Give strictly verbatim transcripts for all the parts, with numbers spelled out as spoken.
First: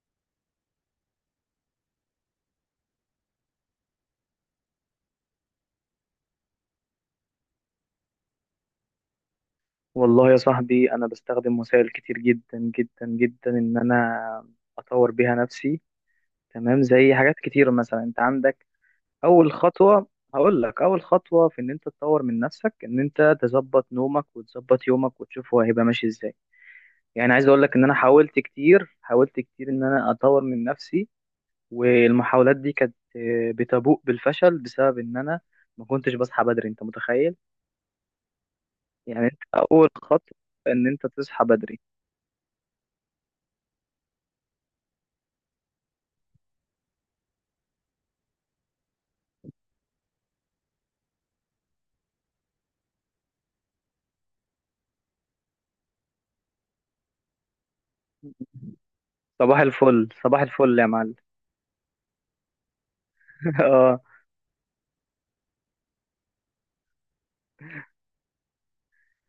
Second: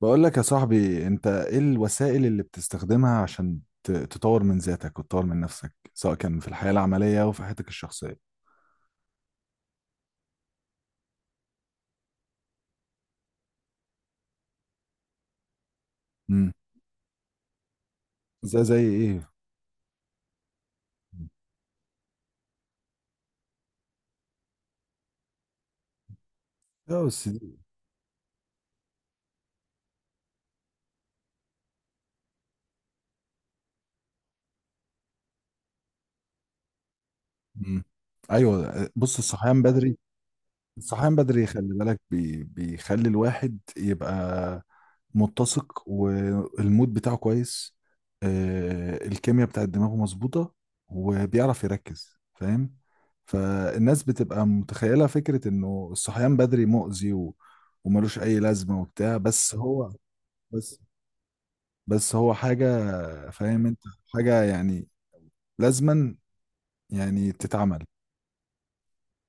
بقول لك يا صاحبي، انت ايه الوسائل اللي بتستخدمها عشان ت- تطور من ذاتك وتطور من نفسك، سواء كان في الحياة العملية او في حياتك الشخصية؟ والله يا صاحبي، أنا بستخدم وسائل كتير جدا جدا جدا إن أنا أطور بيها نفسي. امم. تمام. زي حاجات كتير، مثلا أنت زي عندك زي ايه؟ أول خطوة. هقول لك، أول خطوة في إن أنت تطور من نفسك إن أنت تظبط نومك وتظبط يومك وتشوف هو هيبقى ماشي إزاي. يا بس يعني عايز أقول دي. لك إن أنا حاولت كتير حاولت كتير إن أنا أطور من نفسي، والمحاولات دي كانت آه، بتبوء بالفشل بسبب إن أنا ما كنتش بصحى بدري. أنت متخيل؟ مم. ايوه، بص، يعني أنت الصحيان أول بدري. خطوة إن أنت الصحيان تصحى بدري خلي بدري. بالك، بي بيخلي الواحد يبقى متسق، والمود بتاعه كويس. آه، الكيمياء بتاعت دماغه مظبوطة، وبيعرف يركز، فاهم. فالناس بتبقى متخيلة فكرة انه الصحيان بدري مؤذي و- وملوش اي لازمة وبتاع، بس صباح هو الفل صباح بس الفل يا معلم. بس هو حاجة، فاهم انت، اه. حاجة يعني لازما يعني تتعمل.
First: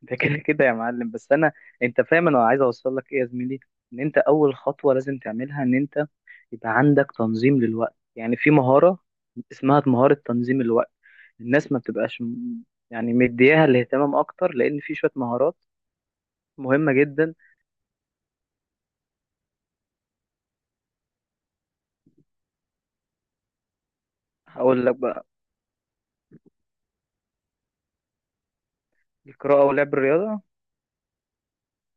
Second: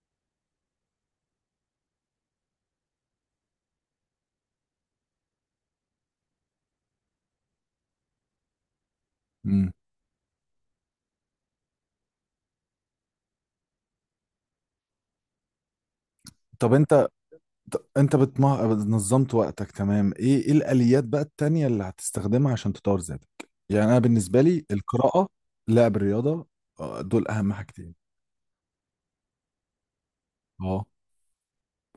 ده كده كده يا معلم، بس انا، انت فاهم انا عايز اوصل لك ايه يا زميلي، ان انت اول خطوه لازم تعملها ان انت يبقى عندك تنظيم للوقت. يعني في مهاره مم. اسمها مهاره تنظيم الوقت. الناس ما بتبقاش م- يعني مدياها الاهتمام اكتر، لان في شويه مهارات طب مهمه انت، جدا. ط- انت بتما... نظمت وقتك تمام. ايه ايه الاليات بقى التانية اللي هتستخدمها عشان تطور ذاتك؟ يعني انا بالنسبة لي هقول لك بقى، القراءة، لعب الرياضة، آه، دول اهم حاجتين. القراءه ولعب الرياضه؟ اه،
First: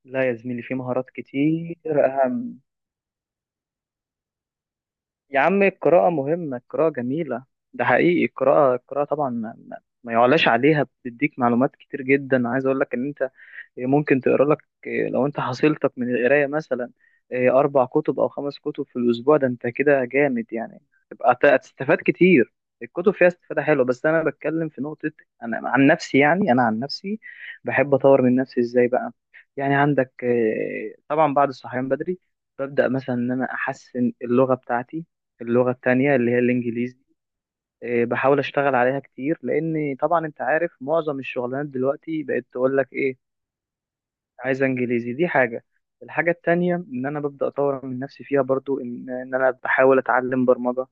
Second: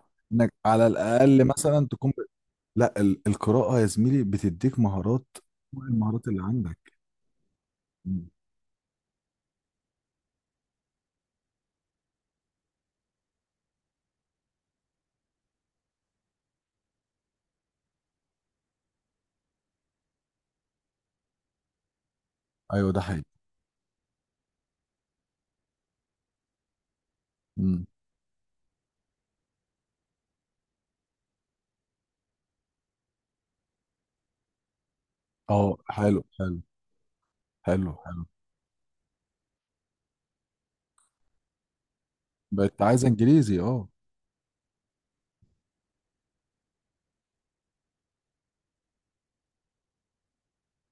لا يا انك زميلي، في على مهارات الاقل مثلا كتير تكون ب... اهم. لا، ال... القراءة يا زميلي بتديك مهارات يا عم، فوق القراءة المهارات اللي مهمة، القراءة عندك. جميلة، ده حقيقي. مم. القراءة القراءة طبعا ما, ما, ما يعلاش عليها، بتديك معلومات كتير جدا. عايز اقول لك ان انت إيه، ممكن تقرا لك، إيه، لو انت حصيلتك من القرايه مثلا إيه، اربع كتب او خمس كتب في الاسبوع، ده انت كده جامد يعني. تبقى هتستفاد كتير، ايوه ده الكتب حقيقي. فيها استفاده حلوه. بس انا بتكلم في نقطه، انا عن نفسي يعني، انا عن نفسي مم. بحب اطور من نفسي ازاي بقى. يعني عندك آه، طبعا بعد الصحيان بدري، ببدا مثلا ان انا احسن اللغه بتاعتي، اللغه اه التانية حلو اللي هي حلو، الانجليزي. حلو آه، حلو. بحاول اشتغل عليها كتير، لان طبعا انت عارف معظم الشغلانات دلوقتي بقت تقول بقيت لك عايز ايه، انجليزي، اه. عايز انجليزي. دي حاجه. الحاجه التانية ان انا ببدا اطور من نفسي فيها برضو، ان ان انا بحاول اتعلم برمجه.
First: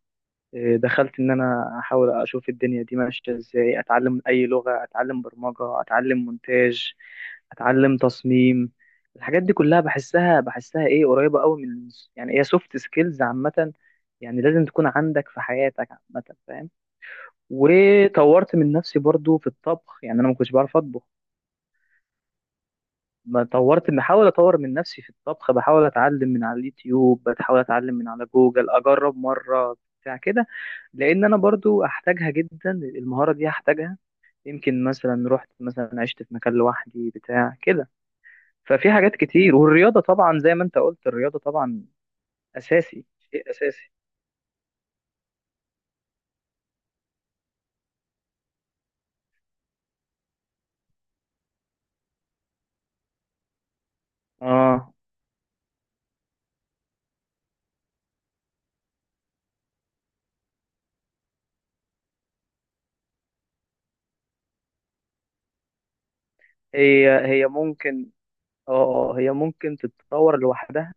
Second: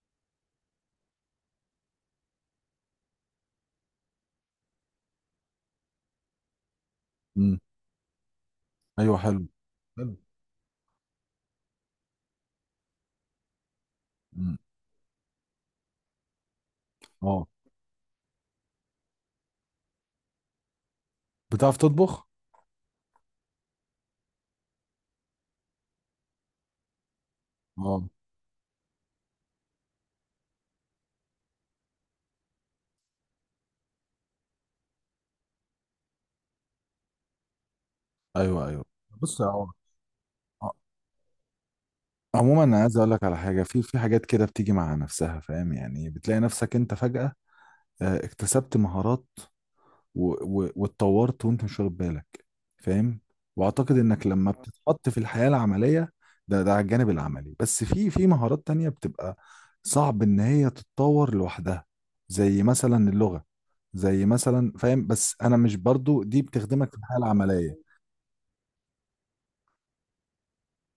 إيه، دخلت ان انا احاول اشوف الدنيا دي ماشيه ازاي، اتعلم اي لغه، اتعلم برمجه، اتعلم مونتاج، مم. اتعلم تصميم. ايوه الحاجات حلو دي كلها حلو. بحسها بحسها ايه، قريبه قوي من، يعني هي سوفت سكيلز عامه، يعني مم. لازم تكون عندك في حياتك عامه، فاهم. اه. وطورت من نفسي برضو في الطبخ، يعني انا ما كنتش بعرف اطبخ. بتعرف تطبخ؟ ما طورت بحاول اطور من نفسي في الطبخ، بحاول اتعلم من على اليوتيوب، بحاول اتعلم اه. من على جوجل، اجرب مره، بتاع كده. لان انا برضو احتاجها جدا، المهاره دي هحتاجها، يمكن مثلا رحت مثلا عشت في مكان لوحدي بتاع كده. ايوه ايوه، ففي حاجات بص كتير، اه. والرياضه طبعا زي ما انت قلت، الرياضه طبعا عموما انا عايز اساسي، اقول لك على شيء حاجه، في اساسي. في حاجات كده بتيجي مع نفسها، فاهم، يعني بتلاقي نفسك انت فجاه آه، اكتسبت مهارات و- و- واتطورت وانت مش واخد بالك، فاهم. واعتقد انك لما اه. بتتحط في الحياه العمليه، ده ده على الجانب العملي، بس في في مهارات تانية بتبقى صعب ان هي تتطور لوحدها، زي مثلا اللغه، زي مثلا، فاهم. بس انا مش، برضو دي بتخدمك في الحياه هي هي العمليه، ممكن، اه، آه، هي ممكن تتطور لوحدها،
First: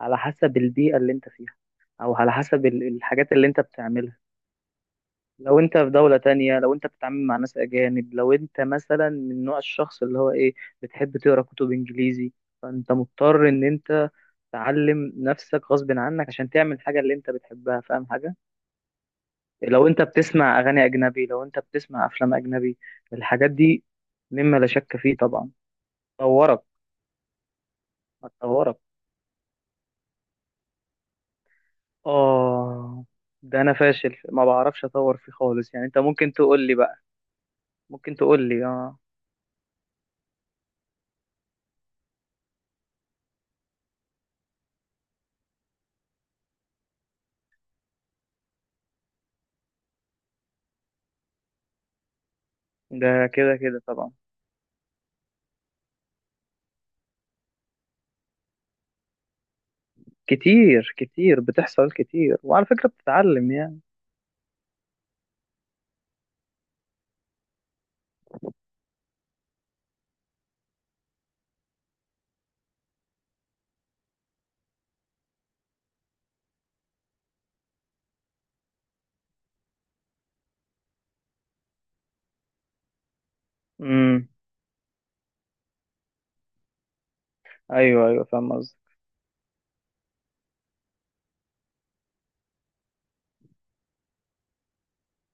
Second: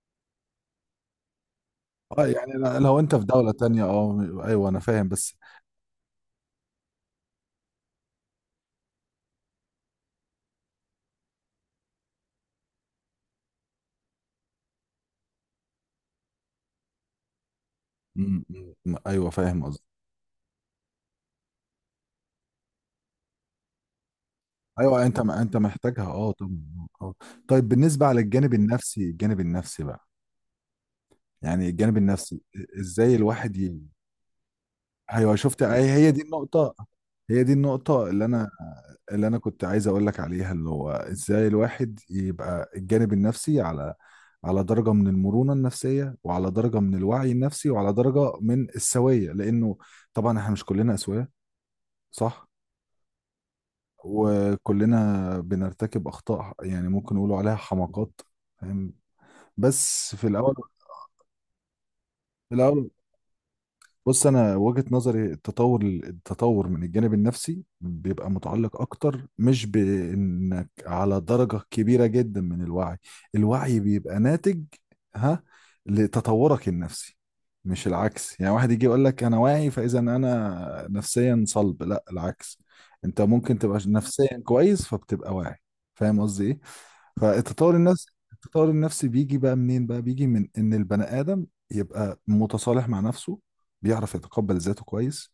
على حسب البيئه اللي انت فيها، او اه على يعني. حسب ال- لو انت في الحاجات اللي دولة انت تانية، بتعملها. اه. ايوه انا فاهم، بس. لو انت في دولة تانية، لو انت بتتعامل مع ناس اجانب، لو انت مثلا من نوع الشخص اللي هو ايه، بتحب تقرا كتب انجليزي، فانت مضطر ان انت تعلم نفسك غصب عنك عشان تعمل حاجة اللي انت بتحبها، فاهم حاجة؟ مم، مم، ايوه فاهم قصدي. لو انت بتسمع اغاني اجنبي، لو انت بتسمع افلام اجنبي، الحاجات دي مما لا شك ايوه، فيه انت ما طبعا انت محتاجها، اه طبعا. طورك اه. آه. طيب بالنسبه على الجانب هتطورك. النفسي، الجانب النفسي بقى، يعني الجانب النفسي، اه. ازاي الواحد ده انا ي... فاشل ما بعرفش اطور فيه ايوه شفت، خالص، يعني هي انت هي دي ممكن تقول النقطه، لي بقى، هي دي النقطه ممكن اللي تقول انا لي. اه. اللي انا كنت عايز اقول لك عليها، اللي هو ازاي الواحد يبقى الجانب النفسي على على درجه من المرونه النفسيه، وعلى درجه من الوعي النفسي، وعلى درجه من السويه، لانه طبعا احنا مش كلنا اسويه، صح. ده كده كده طبعا. وكلنا بنرتكب اخطاء، يعني ممكن نقولوا عليها حماقات، فاهم. بس في الاول كتير كتير بتحصل، كتير في وعلى فكرة الاول بتتعلم يعني. بص، انا وجهة نظري التطور، التطور من الجانب النفسي بيبقى متعلق اكتر، مش بانك على درجة كبيرة جدا من الوعي. الوعي بيبقى ناتج، ها، لتطورك النفسي، مش العكس. يعني واحد يجي يقول لك انا واعي، فاذا انا نفسيا صلب، لا، العكس. انت ممكن تبقى امم. نفسيا كويس فبتبقى واعي، فاهم قصدي ايه. فالتطور النفسي، ايوه ايوه، فاهم التطور قصدك. النفسي بيجي بقى منين بقى؟ بيجي من ان البني ادم يبقى متصالح مع نفسه، بيعرف يتقبل ذاته كويس،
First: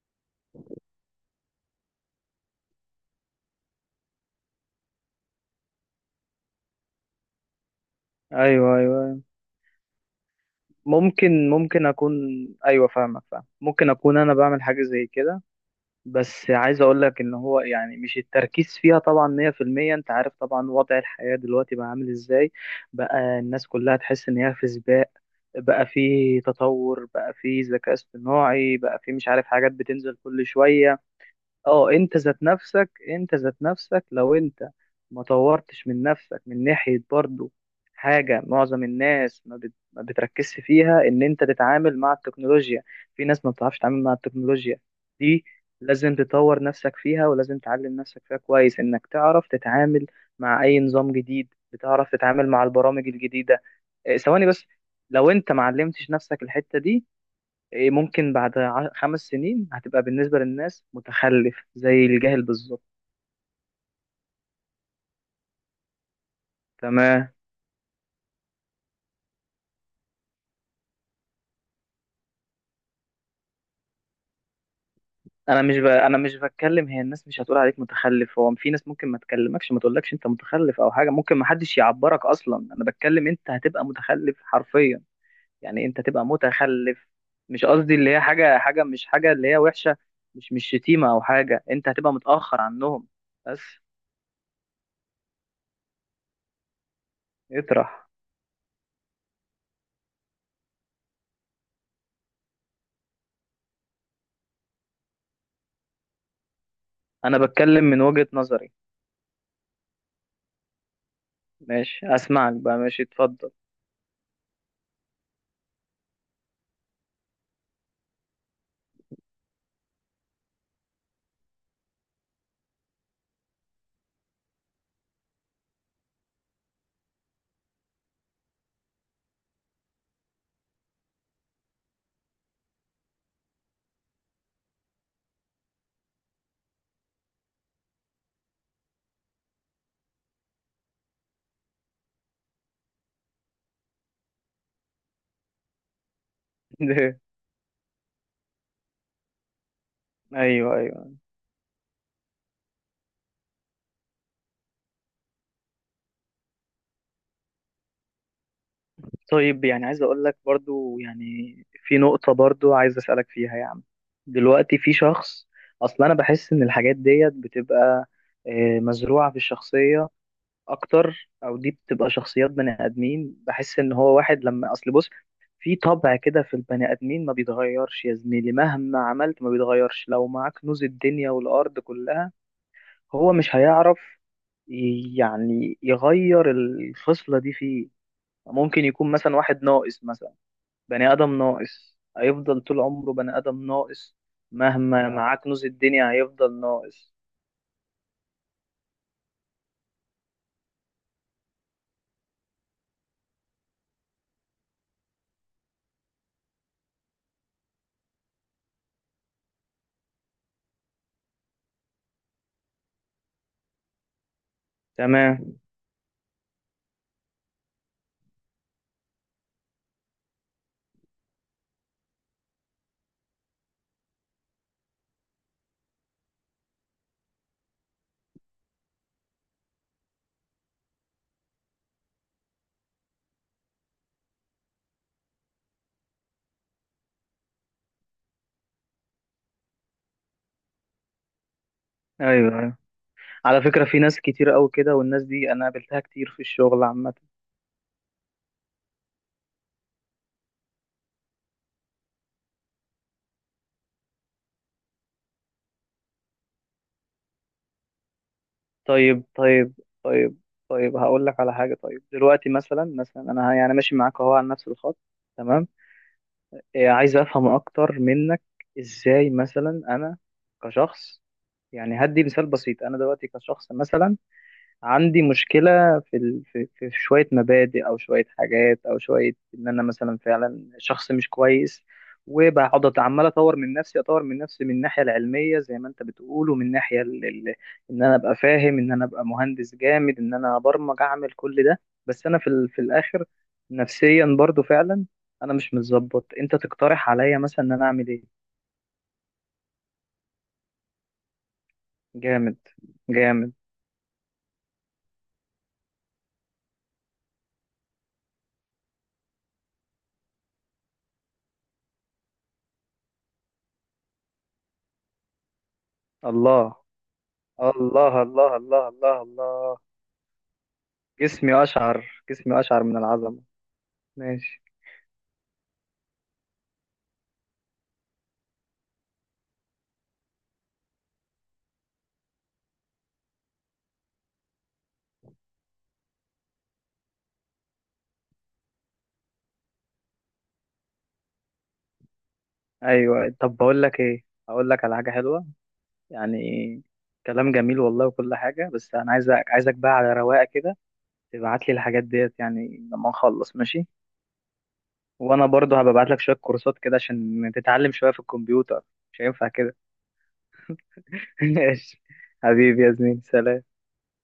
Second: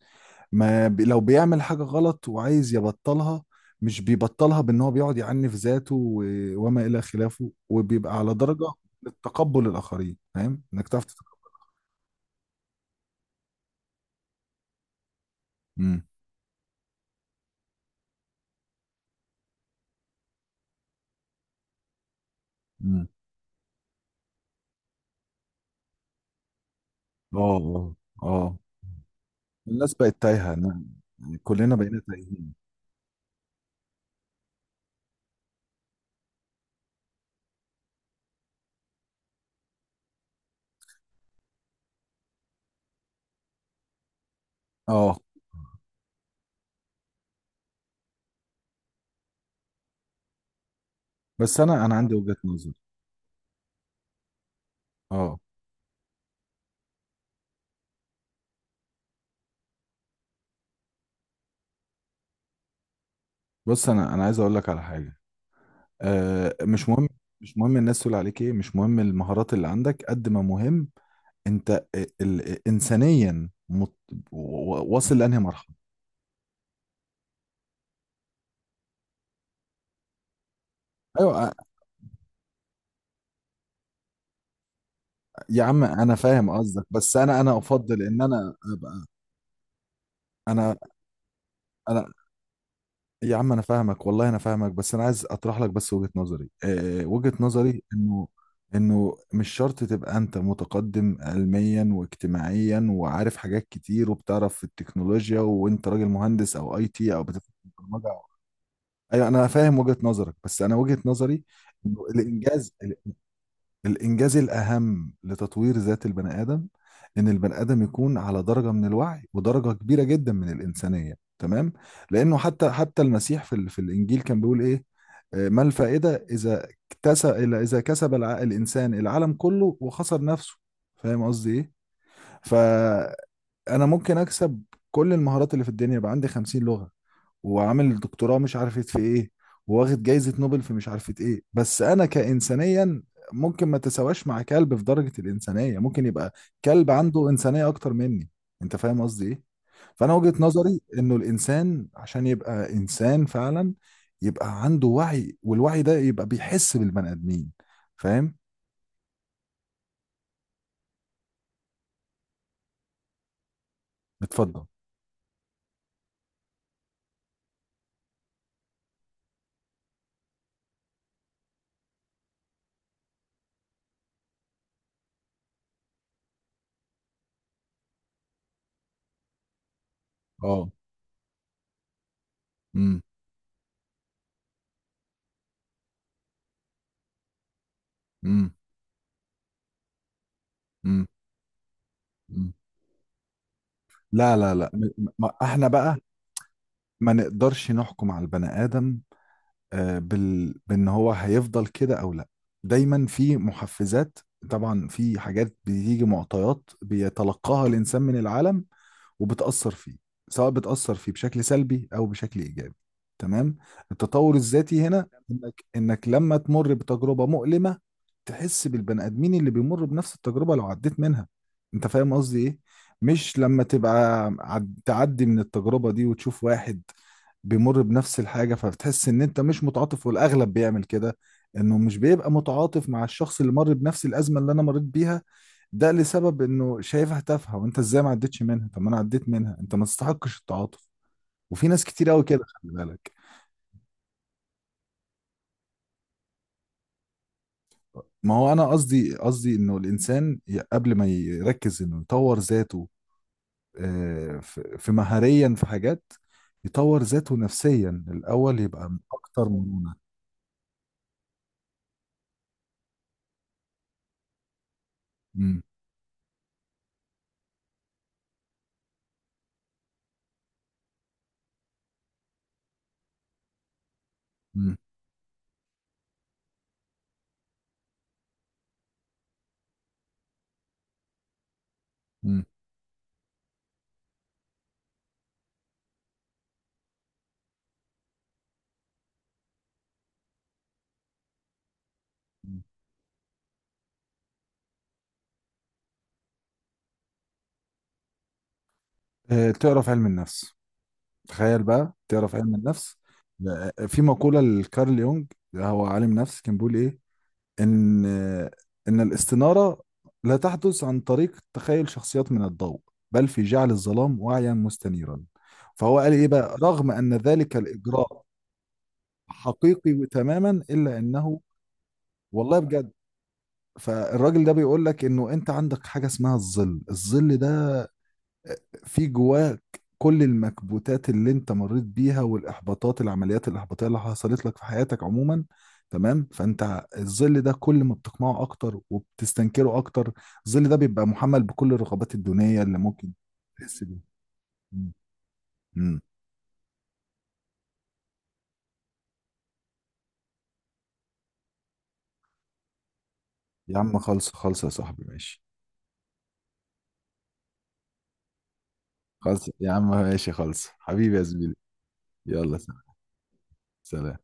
ما بي لو بيعمل حاجة غلط وعايز يبطلها، مش بيبطلها بان هو بيقعد يعنف ذاته و... وما الى خلافه، وبيبقى على درجة ايوه ايوه، من أيوة. التقبل الاخرين، فاهم انك تعرف تتقبل. ممكن ممكن اكون، ايوه فاهمك فاهم، ممكن اكون انا بعمل حاجة زي كده. امم. بس عايز اقول لك ان هو يعني، مش التركيز فيها طبعا ميه في الميه. انت عارف طبعا وضع الحياة دلوقتي بقى عامل ازاي، امم. بقى الناس كلها تحس ان هي في سباق، بقى في تطور، بقى اه. في اه. ذكاء اه. اصطناعي، بقى في مش عارف حاجات الناس بتنزل بقت كل تايهة، شوية. أنا- كلنا اه. بقينا انت ذات تايهين. نفسك انت ذات نفسك، لو انت ما طورتش من نفسك من ناحية برضو، حاجة معظم الناس ما, بت... ما بتركزش فيها، ان انت تتعامل مع التكنولوجيا. في ناس ما بتعرفش تتعامل مع التكنولوجيا اه. دي، لازم تطور نفسك فيها ولازم تعلم نفسك فيها كويس، انك تعرف تتعامل مع اي نظام جديد، بس انا انا بتعرف عندي وجهة تتعامل مع نظر. البرامج الجديدة. إيه، ثواني بس. لو اه، انت ما علمتش نفسك الحتة دي، إيه، ممكن بعد ع- خمس سنين هتبقى بالنسبة للناس متخلف، زي الجاهل بالظبط. بص، انا انا عايز اقول لك على حاجة، آه، مش مهم. تمام. مش مهم الناس تقول عليك ايه، مش مهم المهارات اللي عندك، قد ما مهم انت ال- ال- انسانيا مت... و- و- واصل لانهي انا مرحله. مش ب... انا مش بتكلم، هي الناس مش هتقول عليك متخلف، هو في ناس ممكن ما تكلمكش ما تقولكش انت متخلف او حاجة، ممكن ايوه. ما آه، حدش يعبرك اصلا. انا بتكلم انت هتبقى متخلف حرفيا، يا عم يعني انت انا تبقى فاهم قصدك، متخلف. بس انا انا مش قصدي افضل اللي ان هي انا حاجة، حاجة ابقى، مش حاجة اللي هي وحشة، مش مش انا شتيمة او حاجة، انت انا هتبقى متأخر عنهم. يا عم، انا بس فاهمك، والله انا فاهمك، بس انا عايز اطرح لك بس وجهه نظري، آه، وجهه نظري اطرح. انه انه مش شرط تبقى انت متقدم علميا واجتماعيا، وعارف حاجات كتير، وبتعرف في التكنولوجيا، وانت راجل مهندس او اي تي او انا بتفهم. بتكلم من وجهة نظري. ايوه انا فاهم وجهة نظرك، بس انا وجهة نظري انه ماشي، اسمعك الانجاز، بقى. ال- ماشي، اتفضل. الانجاز الاهم لتطوير ذات البني ادم، ان البني ادم يكون على درجة من الوعي ودرجة كبيرة جدا من الانسانية، تمام. لانه حتى حتى المسيح في ال- في الانجيل كان بيقول ايه، آه، ما الفائدة اذا اكتسب اذا كسب الع- الانسان العالم كله وخسر نفسه، فاهم قصدي ايه. فانا ممكن اكسب كل المهارات اللي في الدنيا، يبقى عندي خمسين لغة، وعامل دكتوراه مش عارفة في ايه، وواخد جايزة نوبل في مش عارفة ايه، بس انا كإنسانيا ممكن ما تساواش مع كلب في درجة الإنسانية، ممكن يبقى كلب عنده إنسانية أكتر مني، انت فاهم قصدي ايه. فأنا وجهة ايوه نظري ايوه. انه الإنسان عشان يبقى إنسان فعلا، يبقى عنده وعي، والوعي ده يبقى بيحس بالبني آدمين، فاهم. طيب، يعني عايز اقول لك برضو، يعني في نقطة برضو عايز اسألك فيها يا عم. اتفضل. دلوقتي في شخص، اصلا انا بحس ان الحاجات ديت بتبقى آه، مزروعة في الشخصية اكتر، او دي بتبقى شخصيات بني ادمين، بحس ان هو واحد لما اصل بص، في طبع كده في البني ادمين ما بيتغيرش يا زميلي، مهما عملت ما بيتغيرش، لو معاك اه. كنوز الدنيا والارض كلها امم. هو مش هيعرف ي- يعني يغير الخصلة دي فيه. امم. ممكن يكون مثلا واحد ناقص مثلا، امم. بني آدم ناقص، أمم. هيفضل طول عمره بني آدم ناقص، لا لا لا، م- مهما م- معاه كنوز احنا بقى الدنيا هيفضل ناقص. ما نقدرش نحكم على البني آدم، آه، بال... بان هو هيفضل كده او لا، دايما في محفزات، طبعا في حاجات بتيجي، معطيات بيتلقاها الانسان من العالم وبتأثر فيه، سواء بتأثر فيه بشكل سلبي أو بشكل إيجابي، تمام. التطور الذاتي هنا، تمام. إنك إنك لما تمر بتجربة مؤلمة، تحس بالبني آدمين اللي بيمر بنفس التجربة، لو عديت منها. أنت فاهم قصدي إيه؟ مش لما تبقى عد- تعدي من التجربة دي وتشوف واحد بيمر بنفس الحاجة فبتحس ان انت مش متعاطف، والاغلب بيعمل كده، انه مش بيبقى متعاطف مع الشخص اللي مر بنفس الازمة اللي انا مريت بيها، ده لسبب انه شايفها تافهه، وانت ازاي ما عدتش منها، طب ما انا عديت منها، انت ما تستحقش التعاطف. وفي ناس كتير قوي كده، ايوه خلي ايوه، بالك. على فكرة في ناس كتير قوي كده، والناس دي انا قابلتها كتير في الشغل عامة. ما هو انا قصدي قصدي انه الانسان ي- قبل ما يركز انه يطور ذاته، آه، في في مهاريا، في حاجات يطور ذاته نفسيا الاول، يبقى م- طيب اكتر طيب. مرونه. طيب طيب، هقول لك على حاجة. طيب دلوقتي مثلا، مثلا انا يعني ماشي معاك اهو على نفس الخط، مم، تمام. إيه عايز افهم اكتر منك، ازاي مثلا انا كشخص، يعني هدي مثال بسيط، انا دلوقتي كشخص مثلا مم، عندي مشكلة في ال... في في في شوية مبادئ، أو شوية حاجات، أو شوية إن أنا مثلا فعلا شخص مش كويس. مم. وبقعد عمال أطور من نفسي أطور من نفسي من الناحية العلمية زي ما أنت بتقول، ومن الناحية ال... ال... إن أنا أبقى فاهم، إن أنا أبقى مهندس جامد، إن أنا أبرمج، أعمل كل ده. بس أنا في مم. ال... في الآخر نفسيا برضو فعلا أنا مش متظبط. أنت تقترح عليا مثلا إن أنا أعمل إيه؟ آه، تعرف علم النفس، تخيل بقى، تعرف علم جامد النفس. جامد. آه، في مقوله لكارل يونج، هو عالم نفس، كان بيقول ايه، إن إن الاستنارة لا تحدث عن طريق تخيل شخصيات من الضوء، بل في جعل الظلام واعيا مستنيرا. فهو قال إيه بقى، الله رغم أن ذلك الإجراء الله الله الله الله الله. حقيقي تماما إلا أنه، جسمي أشعر، والله جسمي أشعر بجد. من العظمة. فالراجل ده ماشي. بيقول لك إنه أنت عندك حاجة اسمها الظل، الظل ده في جواك، كل المكبوتات اللي انت مريت بيها، والاحباطات العمليات الاحباطيه اللي حصلت لك في حياتك عموما، تمام. فانت الظل ده كل ما بتقمعه اكتر وبتستنكره اكتر، الظل ده بيبقى محمل بكل الرغبات الدونيه اللي ممكن أيوة، طب بقول تحس بيها. لك إيه، هقول لك مم. على حاجة حلوة مم. يعني، كلام جميل والله وكل حاجة، بس أنا عايزك عايزك بقى على رواقة كده تبعت لي الحاجات ديت، يعني لما نخلص، يا ماشي؟ عم خلص خلص يا صاحبي ماشي، وأنا برضو هبقى ابعت لك شوية كورسات كده عشان تتعلم شوية في الكمبيوتر، مش هينفع خلص يا كده. عم ماشي، خلص حبيبي يا زميلي، ماشي. يلا سلام. حبيبي يا زميلي، سلام. سلام.